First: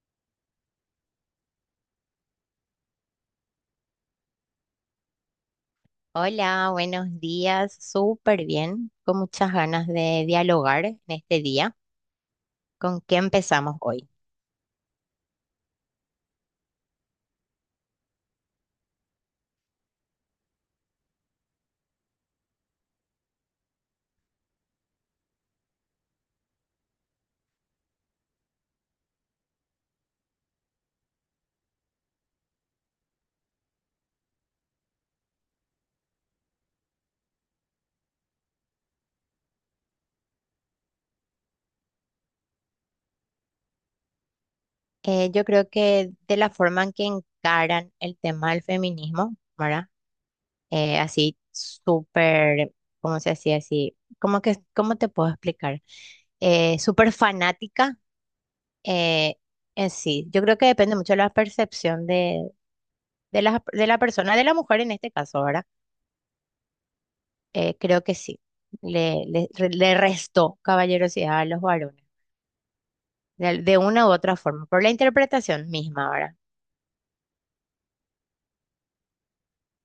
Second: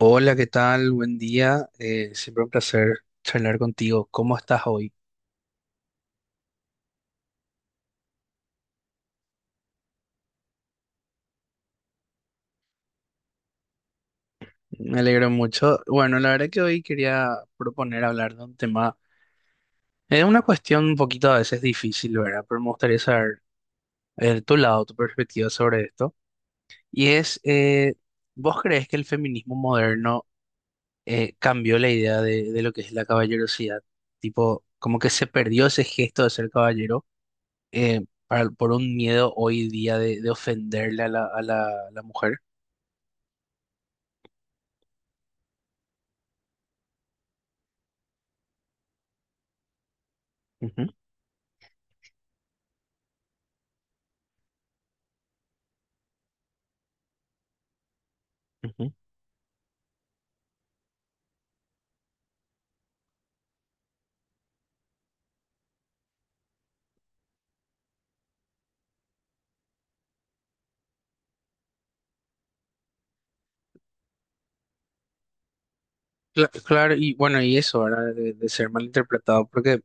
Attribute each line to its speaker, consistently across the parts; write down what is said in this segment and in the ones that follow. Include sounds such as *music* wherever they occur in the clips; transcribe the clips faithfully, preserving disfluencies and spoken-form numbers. Speaker 1: Hola, ¿qué tal? Buen día. Eh, siempre un placer charlar contigo. ¿Cómo estás hoy?
Speaker 2: Hola, buenos días. Súper bien, con muchas ganas de dialogar en este día. ¿Con qué empezamos hoy?
Speaker 1: Me alegro mucho. Bueno, la verdad que hoy quería proponer hablar de un tema, es una cuestión un poquito a veces difícil, ¿verdad? Pero me gustaría saber eh, tu lado, tu perspectiva sobre esto. Y es, eh, ¿vos crees que el feminismo moderno eh, cambió la idea de, de lo que es la caballerosidad? Tipo, como que se perdió ese gesto de ser caballero eh, para- por un miedo hoy día de, de ofenderle a la, a la a la mujer.
Speaker 2: Eh, yo creo que de la forma en que encaran el tema del feminismo, ¿verdad?
Speaker 1: Ujú,
Speaker 2: Eh, así súper, ¿cómo se decía así? ¿Cómo que, cómo te puedo explicar? Eh, súper fanática.
Speaker 1: ujú.
Speaker 2: eh, en sí, yo creo que depende mucho de la percepción de, de la, de la persona, de la mujer en este caso, ¿verdad? Eh, creo que sí. Le, le, le restó caballerosidad a los varones, de, de una u otra forma, por la interpretación misma ahora.
Speaker 1: Cla- Claro, y bueno, y eso, ¿verdad? De, de ser malinterpretado, porque,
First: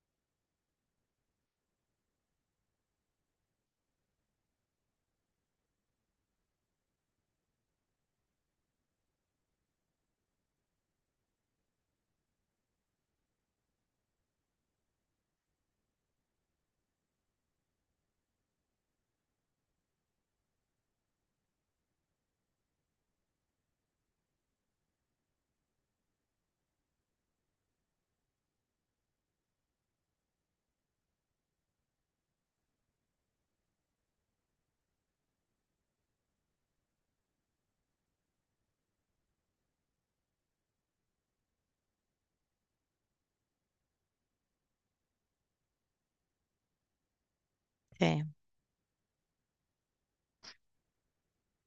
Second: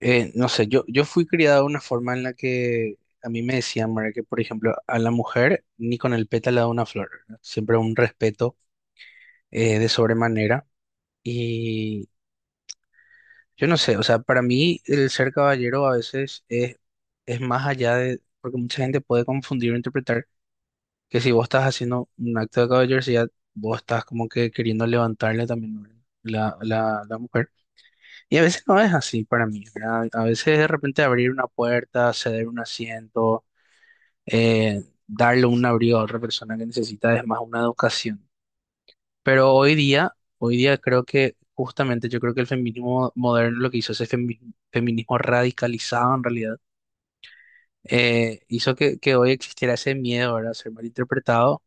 Speaker 1: eh, no sé, yo, yo fui criado de una forma en la que a mí me decían, ¿verdad? Que, por ejemplo, a la mujer ni con el pétalo de una flor, ¿verdad? Siempre un respeto eh, de sobremanera. Y yo no sé, o sea, para mí el ser caballero a veces es, es más allá de, porque mucha gente puede confundir o interpretar que si vos estás haciendo un acto de caballerosidad, vos estás como que queriendo levantarle también, ¿verdad? La, la la mujer. Y a veces no es así para mí, ¿verdad? A veces de repente abrir una puerta, ceder un asiento, eh, darle un abrigo a otra persona que necesita es más una educación. Pero hoy día, hoy día creo que justamente yo creo que el feminismo moderno lo que hizo ese femi- feminismo radicalizado en realidad,
Speaker 2: Sí.
Speaker 1: eh, hizo que, que hoy existiera ese miedo, ¿verdad? A ser malinterpretado,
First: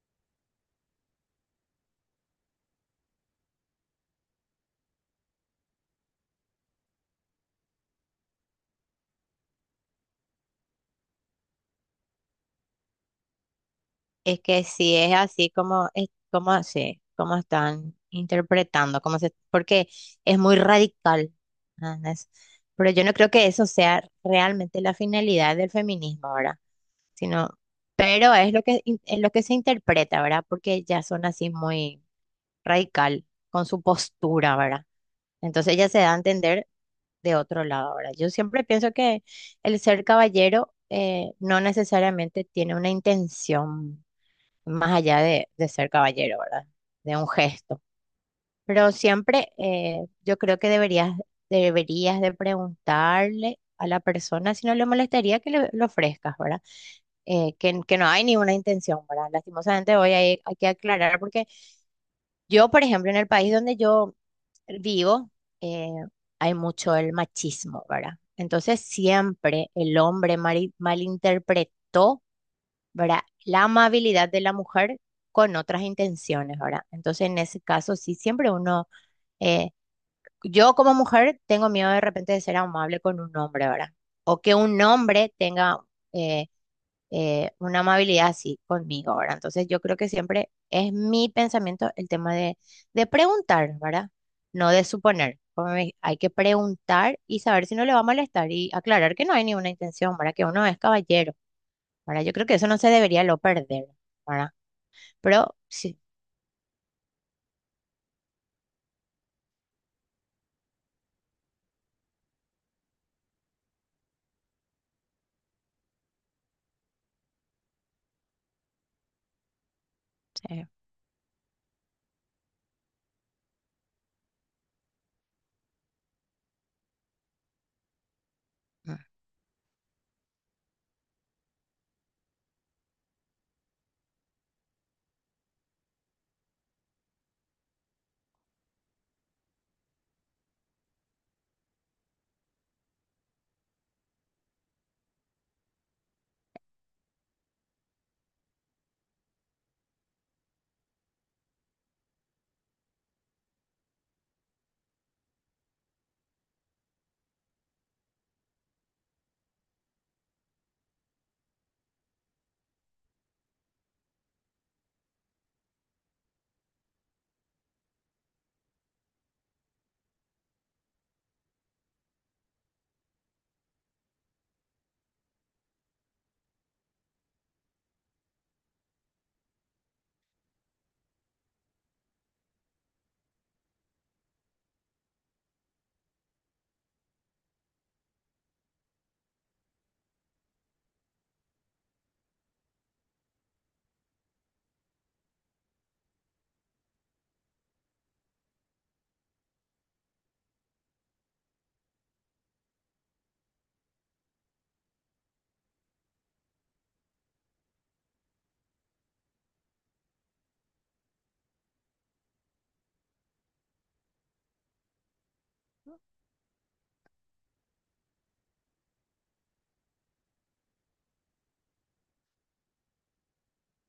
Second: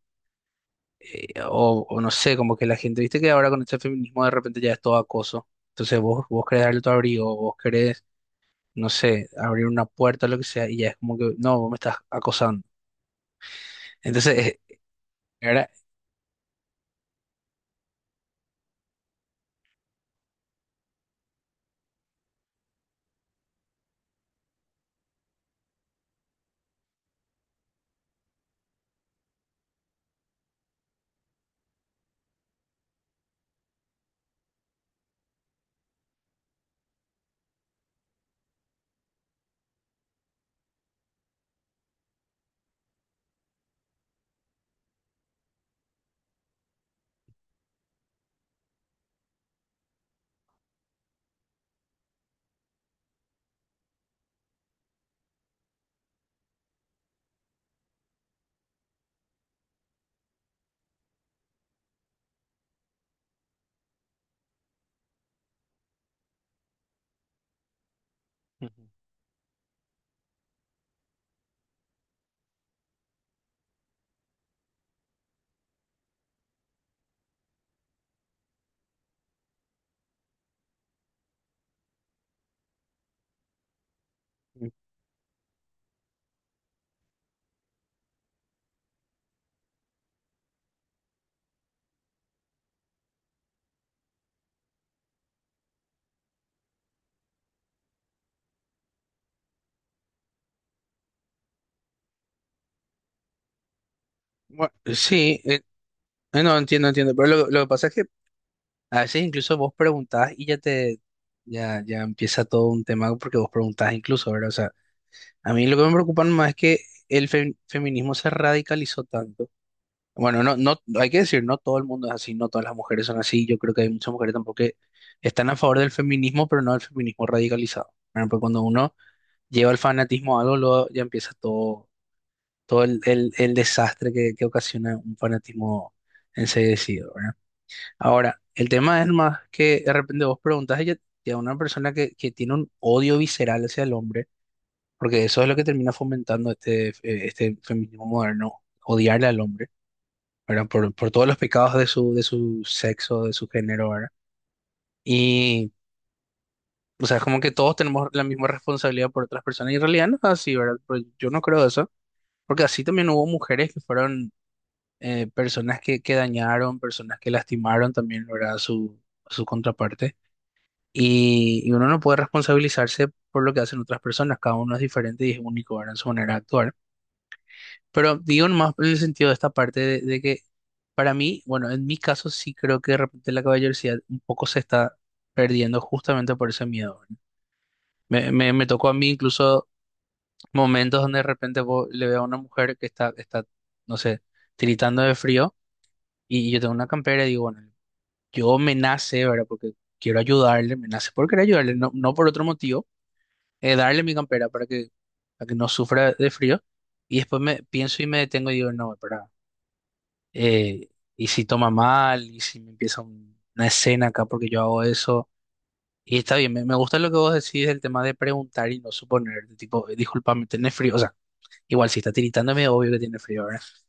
Speaker 1: eh, o, o no sé, como que la gente, viste que ahora con este feminismo de repente ya es todo acoso. Entonces vos, vos querés darle tu abrigo, vos querés no sé, abrir una puerta o lo que sea, y ya es como que, no, vos me estás acosando. Entonces,
Speaker 2: Es
Speaker 1: eh,
Speaker 2: que sí es así
Speaker 1: era,
Speaker 2: como, es, como, sí, como están interpretando, como se, porque es muy radical. ¿Entendés? Pero yo no creo que eso sea realmente la finalidad del feminismo ahora, sino, pero es lo que, in- es lo que se interpreta, ¿verdad? Porque ya son así muy radical con su postura, ¿verdad? Entonces ella se da a entender de otro lado ahora. Yo siempre pienso que el ser caballero eh, no necesariamente tiene una intención más allá de, de ser caballero, ¿verdad? De un gesto. Pero siempre eh, yo creo que deberías, deberías de preguntarle a la persona si no le molestaría que le, le ofrezcas, ¿verdad? eh, que, que no hay ninguna intención, ¿verdad? Lastimosamente hoy hay, hay que aclarar porque yo, por ejemplo, en el país donde yo vivo, eh, hay mucho el machismo, ¿verdad? Entonces
Speaker 1: Ujú.
Speaker 2: siempre el hombre mari- malinterpretó, ¿verdad? La amabilidad de la mujer con otras intenciones, ¿verdad? Entonces en ese caso sí, siempre uno, eh, yo como mujer tengo miedo de repente de ser amable con un hombre, ¿verdad? O que un hombre tenga... eh, eh, una amabilidad así conmigo, ¿verdad? Entonces yo creo que siempre es mi pensamiento el tema de, de preguntar, ¿verdad? No de suponer. Como me- hay que preguntar y saber si no le va a molestar y aclarar que no hay ninguna intención, ¿verdad? Que uno es caballero, ¿verdad? Yo creo que eso no se debería lo perder, ¿verdad?
Speaker 1: Bueno, sí,
Speaker 2: Pero
Speaker 1: eh,
Speaker 2: sí,
Speaker 1: eh, no entiendo, entiendo, pero lo, lo que pasa es que a veces incluso vos preguntás y ya te, ya, ya empieza todo un tema porque vos preguntás incluso, ¿verdad? O sea, a mí lo que me preocupa más es que el fe- feminismo se radicalizó tanto. Bueno, no,
Speaker 2: sí,
Speaker 1: no, hay que decir, no todo el mundo es así, no todas las mujeres son así, yo creo que hay muchas mujeres tampoco que están a favor del feminismo, pero no del feminismo radicalizado. Bueno, pues cuando uno
Speaker 2: mm,
Speaker 1: lleva el fanatismo a algo, luego ya empieza todo, todo el, el- el desastre que, que ocasiona un fanatismo enseguecido, ¿verdad? Ahora, el tema es más que de repente vos preguntas a ella, a una persona que, que tiene un odio visceral hacia el hombre, porque eso es lo que termina fomentando este, eh, este feminismo moderno, odiarle al hombre, ¿verdad? Por, por todos los pecados de su, de su sexo, de su género, ¿verdad? Y, o sea, es como que todos tenemos la misma responsabilidad por otras personas, y en realidad no es así, ¿verdad? Pero yo no creo eso. Porque así también hubo mujeres que fueron eh, personas que, que dañaron, personas que lastimaron también, ¿verdad? A su, a su contraparte. Y, y uno no puede responsabilizarse por lo que hacen otras personas, cada uno es diferente y es único, ¿verdad? En su manera de actuar. Pero digo más en el sentido de esta parte de, de que para mí, bueno, en mi caso sí creo que de repente la caballerosidad un poco se está perdiendo justamente por ese miedo, ¿verdad? Me, me, me tocó a mí incluso momentos donde de repente vos le veo a una mujer que está, está, no sé, tiritando de frío. Y yo tengo una campera y digo, bueno, yo me nace, ¿verdad? Porque quiero ayudarle, me nace por querer ayudarle, no, no por otro motivo, eh, darle mi campera para que, para que no sufra de frío. Y después me pienso y me detengo y digo, no, espera, eh, y si toma mal, y si me empieza un- una escena acá porque yo hago eso. Y está bien, me, me gusta lo que vos decís del tema de preguntar y no suponer, de tipo, "Eh, discúlpame, ¿tenés frío? O sea, igual si está tiritando tiritándome, obvio que tiene frío.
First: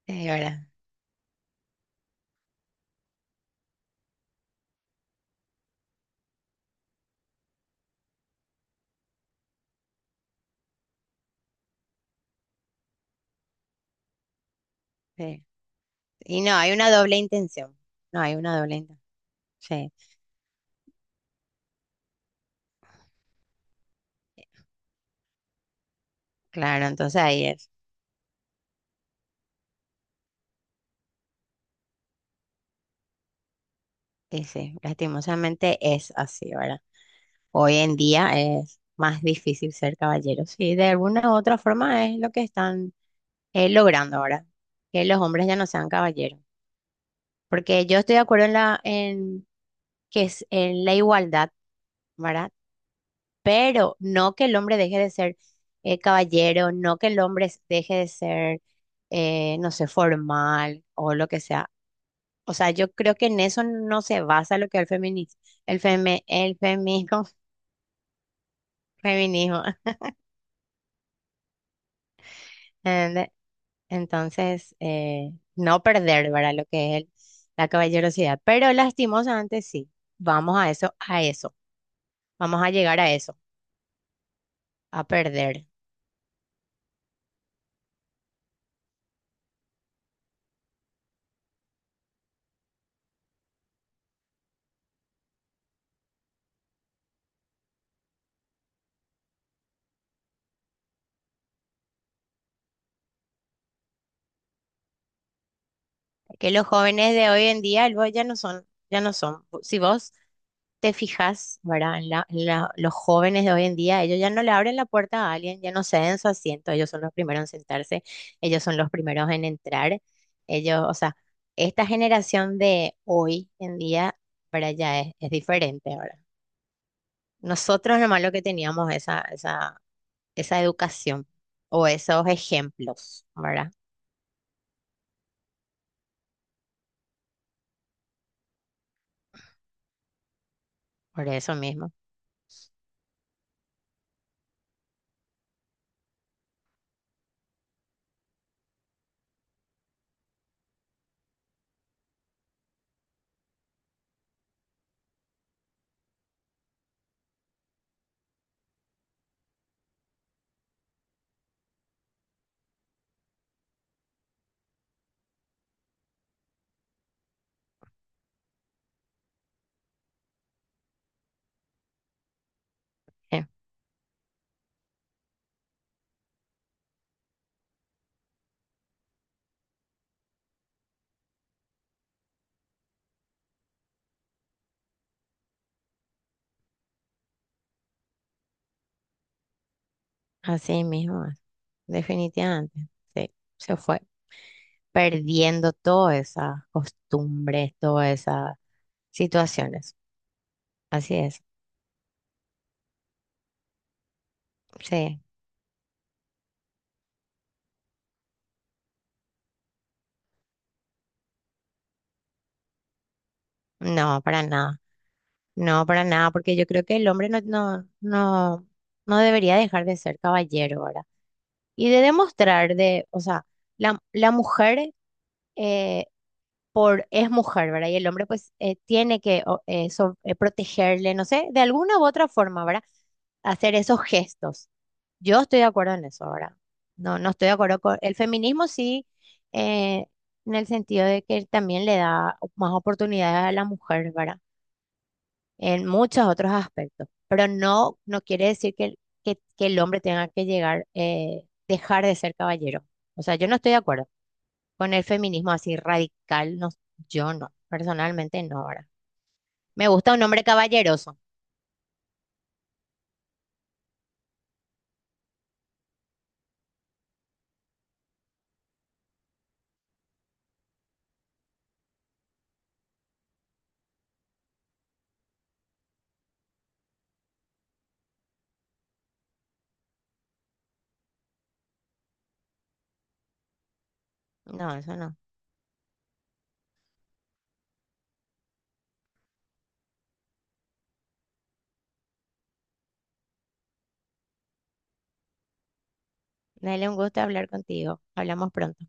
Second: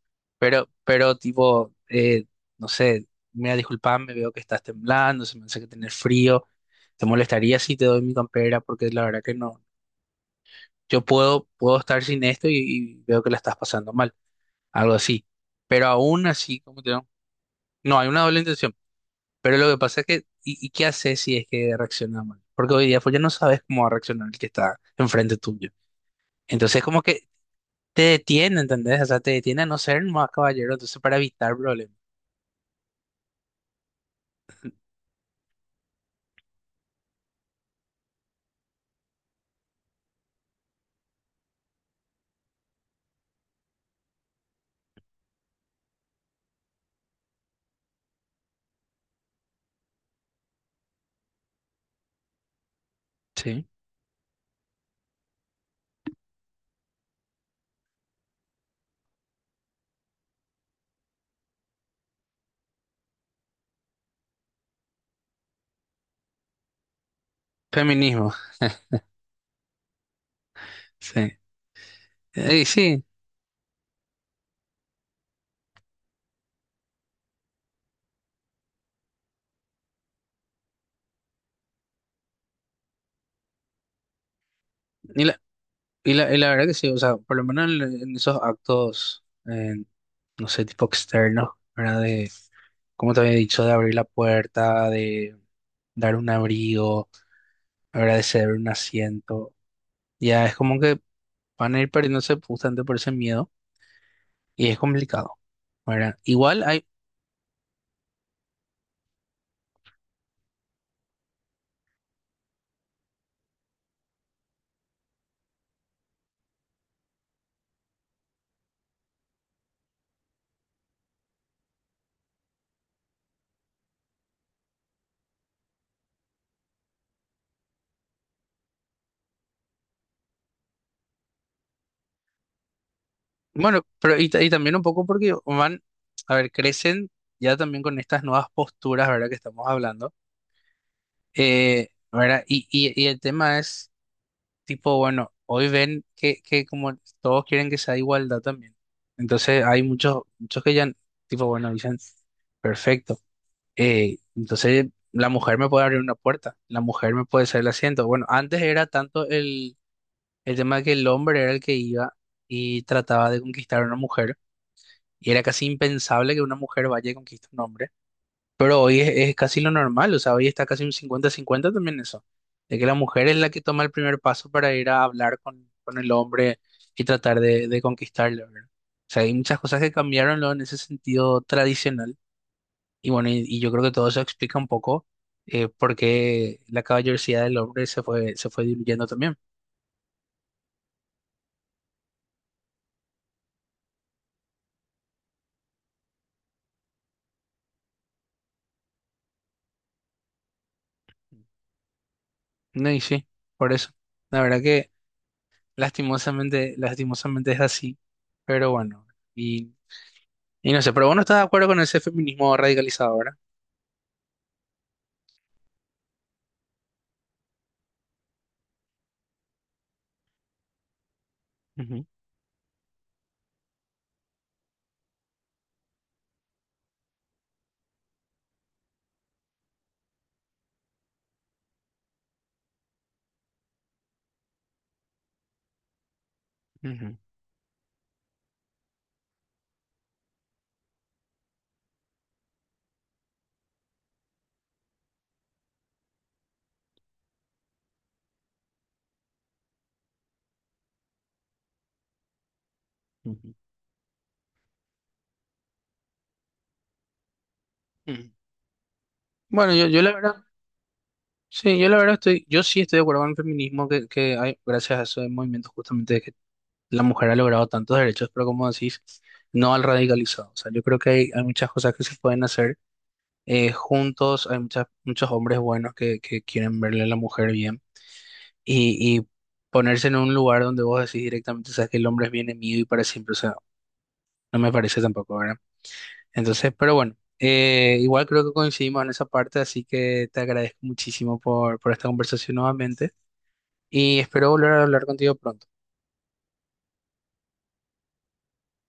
Speaker 2: sí, ¿verdad?
Speaker 1: Pero, pero tipo, eh, no sé, mira, disculpame, veo que estás temblando, se me hace que tener frío. ¿Te molestaría si te doy mi campera? Porque la verdad que no. Yo puedo, puedo estar sin esto y, y veo que la estás pasando mal, algo
Speaker 2: Sí.
Speaker 1: así.
Speaker 2: Sí.
Speaker 1: Pero aún
Speaker 2: Y no,
Speaker 1: así,
Speaker 2: hay
Speaker 1: como te
Speaker 2: una
Speaker 1: digo,
Speaker 2: doble intención.
Speaker 1: no, hay
Speaker 2: No,
Speaker 1: una
Speaker 2: hay
Speaker 1: doble
Speaker 2: una
Speaker 1: intención.
Speaker 2: doble intención.
Speaker 1: Pero lo que
Speaker 2: Sí,
Speaker 1: pasa es que, ¿y, y qué haces si es que reacciona mal? Porque hoy día pues ya no sabes cómo va a reaccionar el que está enfrente tuyo. Entonces
Speaker 2: claro,
Speaker 1: como
Speaker 2: entonces
Speaker 1: que
Speaker 2: ahí es.
Speaker 1: te detiene, ¿entendés? O sea, te detiene a no ser más caballero, entonces para evitar problemas.
Speaker 2: Y sí, lastimosamente es así, ¿verdad? Hoy en día es más difícil ser caballero. Sí, de alguna u otra forma es lo que están eh, logrando ahora, que los hombres ya no sean caballeros. Porque yo estoy de acuerdo en la, en que es en la igualdad, ¿verdad?
Speaker 1: Sí.
Speaker 2: Pero no que el hombre deje de ser eh, caballero, no que el hombre s- deje de ser, eh, no sé, formal o lo que sea. O sea, yo creo que en eso no se basa lo que es el feminismo, el feme- el feminismo,
Speaker 1: Feminismo.
Speaker 2: *laughs* feminismo.
Speaker 1: Sí, Eh, y sí,
Speaker 2: *laughs* Entonces, eh, no perder, ¿verdad? Lo que es el- la caballerosidad. Pero lastimosamente sí, vamos a eso, a eso. Vamos a llegar a eso, a
Speaker 1: y la,
Speaker 2: perder.
Speaker 1: y la, y la verdad que sí, o sea, por lo menos en, en esos actos, eh, no sé, tipo externos, ¿verdad? De, como te había dicho, de abrir la puerta, de dar un abrigo, agradecer un asiento, ya es como que van a ir perdiéndose justamente por ese miedo y es complicado, ¿verdad?
Speaker 2: Que
Speaker 1: Igual
Speaker 2: los
Speaker 1: hay,
Speaker 2: jóvenes de hoy en día, luego ya no son, ya no son. Si vos te fijas, ¿verdad? En la- en la- los jóvenes de hoy en día, ellos ya no le abren la puerta a alguien, ya no ceden su asiento, ellos son los primeros en sentarse, ellos son los primeros en entrar. Ellos, o sea, esta generación de hoy en día, ¿verdad? Ya es, es diferente, ahora. Nosotros nomás lo que teníamos esa, esa, esa educación o esos ejemplos, ¿verdad?
Speaker 1: bueno, pero y, ta- y también un poco porque van, a ver, crecen ya también con estas nuevas posturas, ¿verdad? Que estamos hablando.
Speaker 2: Por eso
Speaker 1: Eh,
Speaker 2: mismo.
Speaker 1: ¿verdad? Y, y, y el tema es tipo, bueno, hoy ven que, que como todos quieren que sea igualdad también. Entonces hay muchos, muchos que ya, tipo, bueno, dicen, perfecto. Eh, entonces la mujer me puede abrir una puerta, la mujer me puede hacer el asiento. Bueno, antes era tanto el, el tema de que el hombre era el que iba y trataba de conquistar a una mujer, y era casi impensable que una mujer vaya y conquiste a un hombre. Pero hoy es, es casi lo normal, o sea, hoy está casi un cincuenta cincuenta también eso, de que la mujer es
Speaker 2: *laughs* eh,
Speaker 1: la que toma el primer paso para ir a hablar con, con el hombre y tratar de, de conquistarle, ¿verdad? O sea, hay muchas cosas que cambiaron, ¿no? En ese sentido tradicional y bueno, y, y yo creo que todo eso explica un poco eh, por qué la caballerosidad del hombre se fue, se fue diluyendo también.
Speaker 2: Así mismo, es, definitivamente. Sí, se fue perdiendo todas esas costumbres, todas esas situaciones. Así es.
Speaker 1: No, y sí, por eso. La verdad que
Speaker 2: Sí,
Speaker 1: lastimosamente, lastimosamente es así, pero bueno, y, y no sé, pero vos no estás de acuerdo con ese feminismo radicalizado, ¿verdad?
Speaker 2: no, para nada. No, para nada, porque yo creo que el hombre no, no, no, no debería dejar de ser caballero, ¿verdad? Y de
Speaker 1: Ujú,
Speaker 2: demostrar de, o sea, la, la mujer eh, por es mujer, ¿verdad? Y el hombre pues eh, tiene que o- eh, so- eh, protegerle, no sé, de alguna u otra forma, ¿verdad? Hacer esos gestos. Yo estoy de acuerdo en eso, ¿verdad?
Speaker 1: ujú,
Speaker 2: No, no estoy de acuerdo con el feminismo, sí, eh, en el sentido de que también le da más oportunidades a la mujer, ¿verdad? En muchos otros aspectos, pero no, no quiere decir que, el- que, que el hombre tenga que llegar, eh, dejar de ser caballero. O sea, yo
Speaker 1: ujú,
Speaker 2: no estoy de acuerdo con el feminismo así radical, no, yo no,
Speaker 1: ujú.
Speaker 2: personalmente no, ahora.
Speaker 1: Bueno, yo,
Speaker 2: Me
Speaker 1: yo la
Speaker 2: gusta un
Speaker 1: verdad,
Speaker 2: hombre caballeroso.
Speaker 1: sí, yo la verdad estoy, yo sí estoy de acuerdo con el feminismo que, que hay gracias a esos movimientos justamente de que la mujer ha logrado tantos derechos, pero como decís, no al radicalizado. O sea, yo creo que hay, hay muchas cosas que se pueden hacer eh, juntos, hay muchas, muchos hombres buenos que, que quieren verle a la mujer bien y, y ponerse en un lugar donde vos decís directamente, sabes que el hombre es bien mío y para siempre, o sea, no me
Speaker 2: No, eso
Speaker 1: parece
Speaker 2: no.
Speaker 1: tampoco, ¿verdad? Entonces, pero bueno, eh, igual creo que coincidimos en esa parte, así que te agradezco muchísimo por, por esta conversación nuevamente y espero volver a hablar contigo pronto.
Speaker 2: Dale un gusto hablar contigo. Hablamos pronto.